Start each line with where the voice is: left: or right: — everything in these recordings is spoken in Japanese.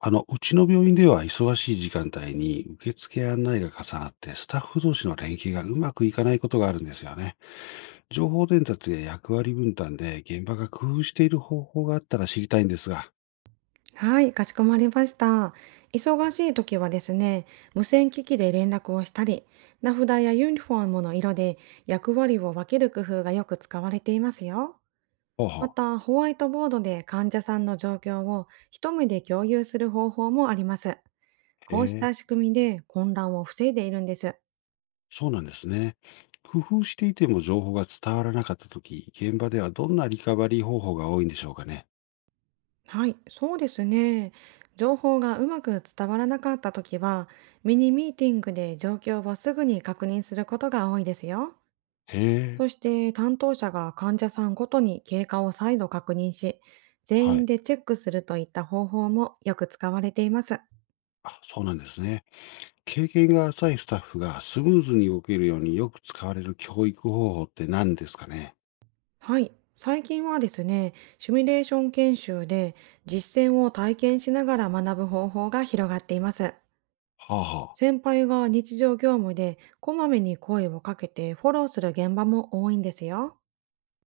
left: うちの病院では忙しい時間帯に受付案内が重なって、スタッフ同士の連携がうまくいかないことがあるんですよね。情報伝達や役割分担で現場が工夫している方法があったら知りたいんですが。
right: はい、かしこまりました。忙しい時はですね、無線機器で連絡をしたり、名札やユニフォームの色で役割を分ける工夫がよく使われていますよ。
left: ほうほ
right: ま
left: う。
right: た、ホワイトボードで患者さんの状況を一目で共有する方法もあります。
left: へ
right: こうし
left: え、
right: た仕組みで混乱を防いでいるんです。
left: そうなんですね。工夫していても情報が伝わらなかったとき、現場ではどんなリカバリー方法が多いんでしょうかね。
right: はい、そうですね。情報がうまく伝わらなかった時は、ミニミーティングで状況をすぐに確認することが多いですよ。
left: へえ、
right: そして担当者が患者さんごとに経過を再度確認し、全
left: は
right: 員
left: い。
right: でチェックするといった方法もよく使われています。
left: あ、そうなんですね。経験が浅いスタッフがスムーズに動けるようによく使われる教育方法って何ですかね。
right: はい。最近はですね、シミュレーション研修で実践を体験しながら学ぶ方法が広がっています。
left: はあはあ。
right: 先輩が日常業務でこまめに声をかけてフォローする現場も多いんですよ。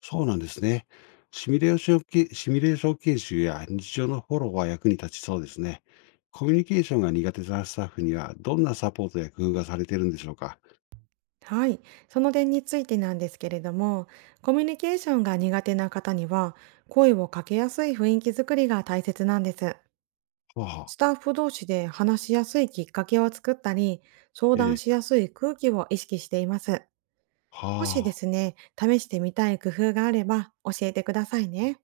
left: そうなんですね。シミュレーション研修や日常のフォローは役に立ちそうですね。コミュニケーションが苦手なスタッフにはどんなサポートや工夫がされてるんでしょうか。
right: はい、その点についてなんですけれども、コミュニケーションが苦手な方には、声をかけやすい雰囲気づくりが大切なんです。
left: はあは
right: ス
left: あ。
right: タッフ同士で話しやすいきっかけを作ったり、相
left: え
right: 談し
left: え。
right: やすい空気を意識しています。もしで
left: はあ。
right: すね、試してみたい工夫があれば教えてくださいね。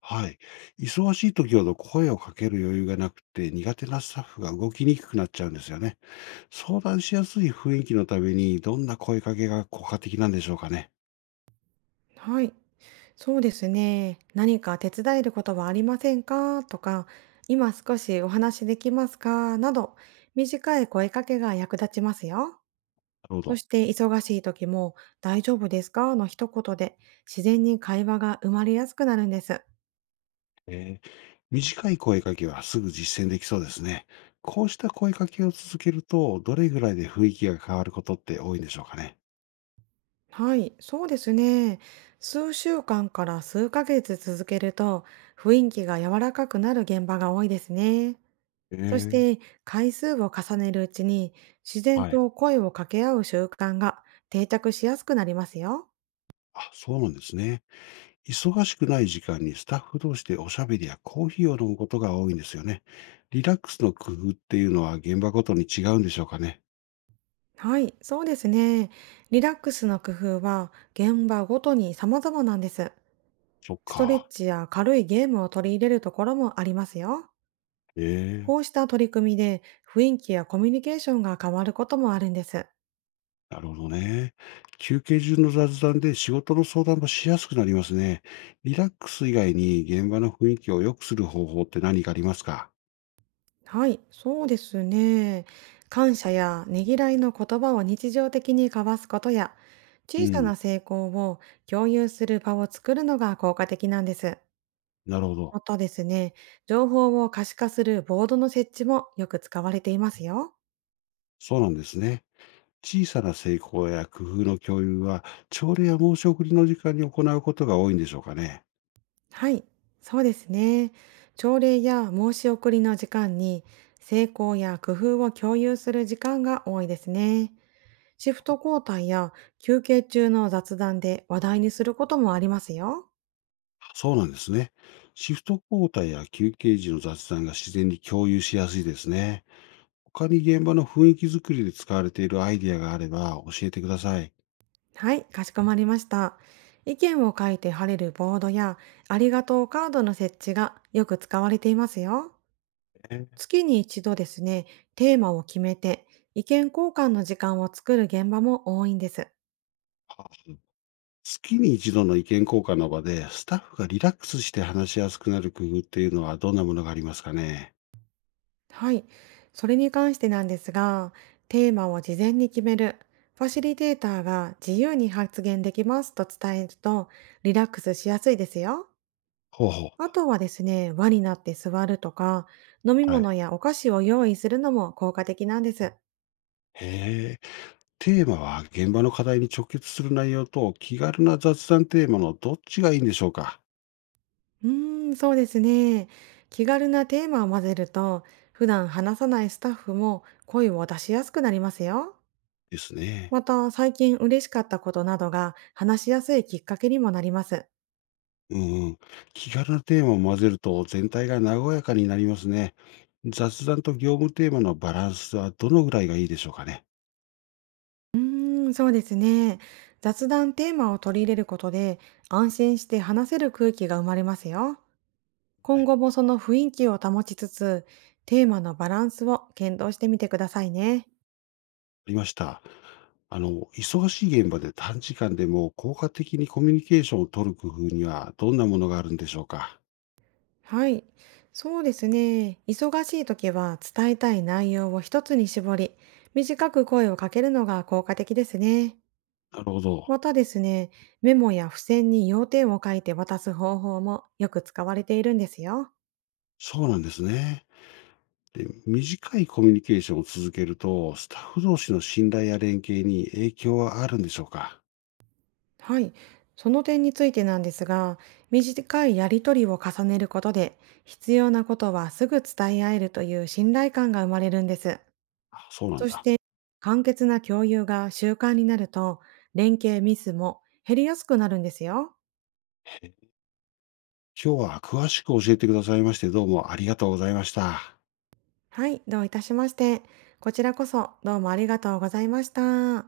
left: はい。忙しい時ほど声をかける余裕がなくて苦手なスタッフが動きにくくなっちゃうんですよね。相談しやすい雰囲気のために、どんな声かけが効果的なんでしょうかね。
right: はい、そうですね。何か手伝えることはありませんかとか、今少しお話できますかなど、短い声かけが役立ちますよ。
left: なるほ
right: そし
left: ど。
right: て忙しい時も「大丈夫ですか？」の一言で自然に会話が生まれやすくなるんです。
left: えー短い声かけはすぐ実践できそうですね。こうした声かけを続けると、どれぐらいで雰囲気が変わることって多いんでしょうかね。
right: はい、そうですね。数週間から数ヶ月続けると雰囲気が柔らかくなる現場が多いですね。そし
left: ええ。
right: て回数を重ねるうちに自然
left: はい。
right: と声を掛け合う習慣が定着しやすくなりますよ。
left: あ、そうなんですね。忙しくない時間にスタッフ同士でおしゃべりやコーヒーを飲むことが多いんですよね。リラックスの工夫っていうのは現場ごとに違うんでしょうかね。
right: はい、そうですね。リラックスの工夫は現場ごとに様々なんです。
left: そっ
right: ストレッ
left: か。
right: チや軽いゲームを取り入れるところもありますよ。
left: え
right: こ
left: え。
right: うした取り組みで雰囲気やコミュニケーションが変わることもあるんです。
left: なるほどね。休憩中の雑談で仕事の相談もしやすくなりますね。リラックス以外に現場の雰囲気を良くする方法って何かありますか。
right: はい、そうですね。感謝やねぎらいの言葉を日常的に交わすことや、
left: う
right: 小さ
left: ん、
right: な成功を共有する場を作るのが効果的なんです。
left: なるほど。
right: またですね、情報を可視化するボードの設置もよく使われていますよ。
left: そうなんですね。小さな成功や工夫の共有は、朝礼や申し送りの時間に行うことが多いんでしょうかね。
right: はい、そうですね。朝礼や申し送りの時間に成功や工夫を共有する時間が多いですね。シフト交代や休憩中の雑談で話題にすることもありますよ。
left: そうなんですね。シフト交代や休憩時の雑談が自然に共有しやすいですね。他に現場の雰囲気づくりで使われているアイディアがあれば教えてください。
right: はい、かしこまりました。意見を書いて貼れるボードやありがとうカードの設置がよく使われていますよ。
left: えー。
right: 月に一度ですね、テーマを決めて意見交換の時間を作る現場も多いんです。
left: はあ。月に一度の意見交換の場で、スタッフがリラックスして話しやすくなる工夫っていうのはどんなものがありますかね？
right: はい。それに関してなんですが、テーマを事前に決める。ファシリテーターが自由に発言できますと伝えるとリラックスしやすいですよ。
left: ほうほう。
right: あとはですね、輪になって座るとか、飲み
left: はい。
right: 物やお菓子を用意するのも効果的なんです。
left: へえ。テーマは現場の課題に直結する内容と気軽な雑談テーマのどっちがいいんでしょうか？
right: そうですね。気軽なテーマを混ぜると、普段話さないスタッフも声を出しやすくなりますよ。
left: ですね。
right: また、最近嬉しかったことなどが話しやすいきっかけにもなります。
left: うんうん。気軽なテーマを混ぜると全体が和やかになりますね。雑談と業務テーマのバランスはどのぐらいがいいでしょうかね？
right: そうですね。雑談テーマを取り入れることで、安心して話せる空気が生まれますよ。
left: は
right: 今
left: い。
right: 後もその雰囲気を保ちつつ、テーマのバランスを検討してみてくださいね。
left: ありました。忙しい現場で短時間でも効果的にコミュニケーションを取る工夫にはどんなものがあるんでしょうか。
right: はい。そうですね。忙しい時は伝えたい内容を一つに絞り、短く声をかけるのが効果的ですね。
left: なるほど。
right: またですね、メモや付箋に要点を書いて渡す方法もよく使われているんですよ。
left: そうなんですね。で、短いコミュニケーションを続けると、スタッフ同士の信頼や連携に影響はあるんでしょうか。
right: はい、その点についてなんですが、短いやり取りを重ねることで、必要なことはすぐ伝え合えるという信頼感が生まれるんです。
left: あ、そうなん
right: そし
left: だ。
right: て、簡潔な共有が習慣になると、連携ミスも減りやすくなるんですよ。
left: え、今日は詳しく教えてくださいまして、どうもありがとうございました。
right: はい、どういたしまして。こちらこそどうもありがとうございました。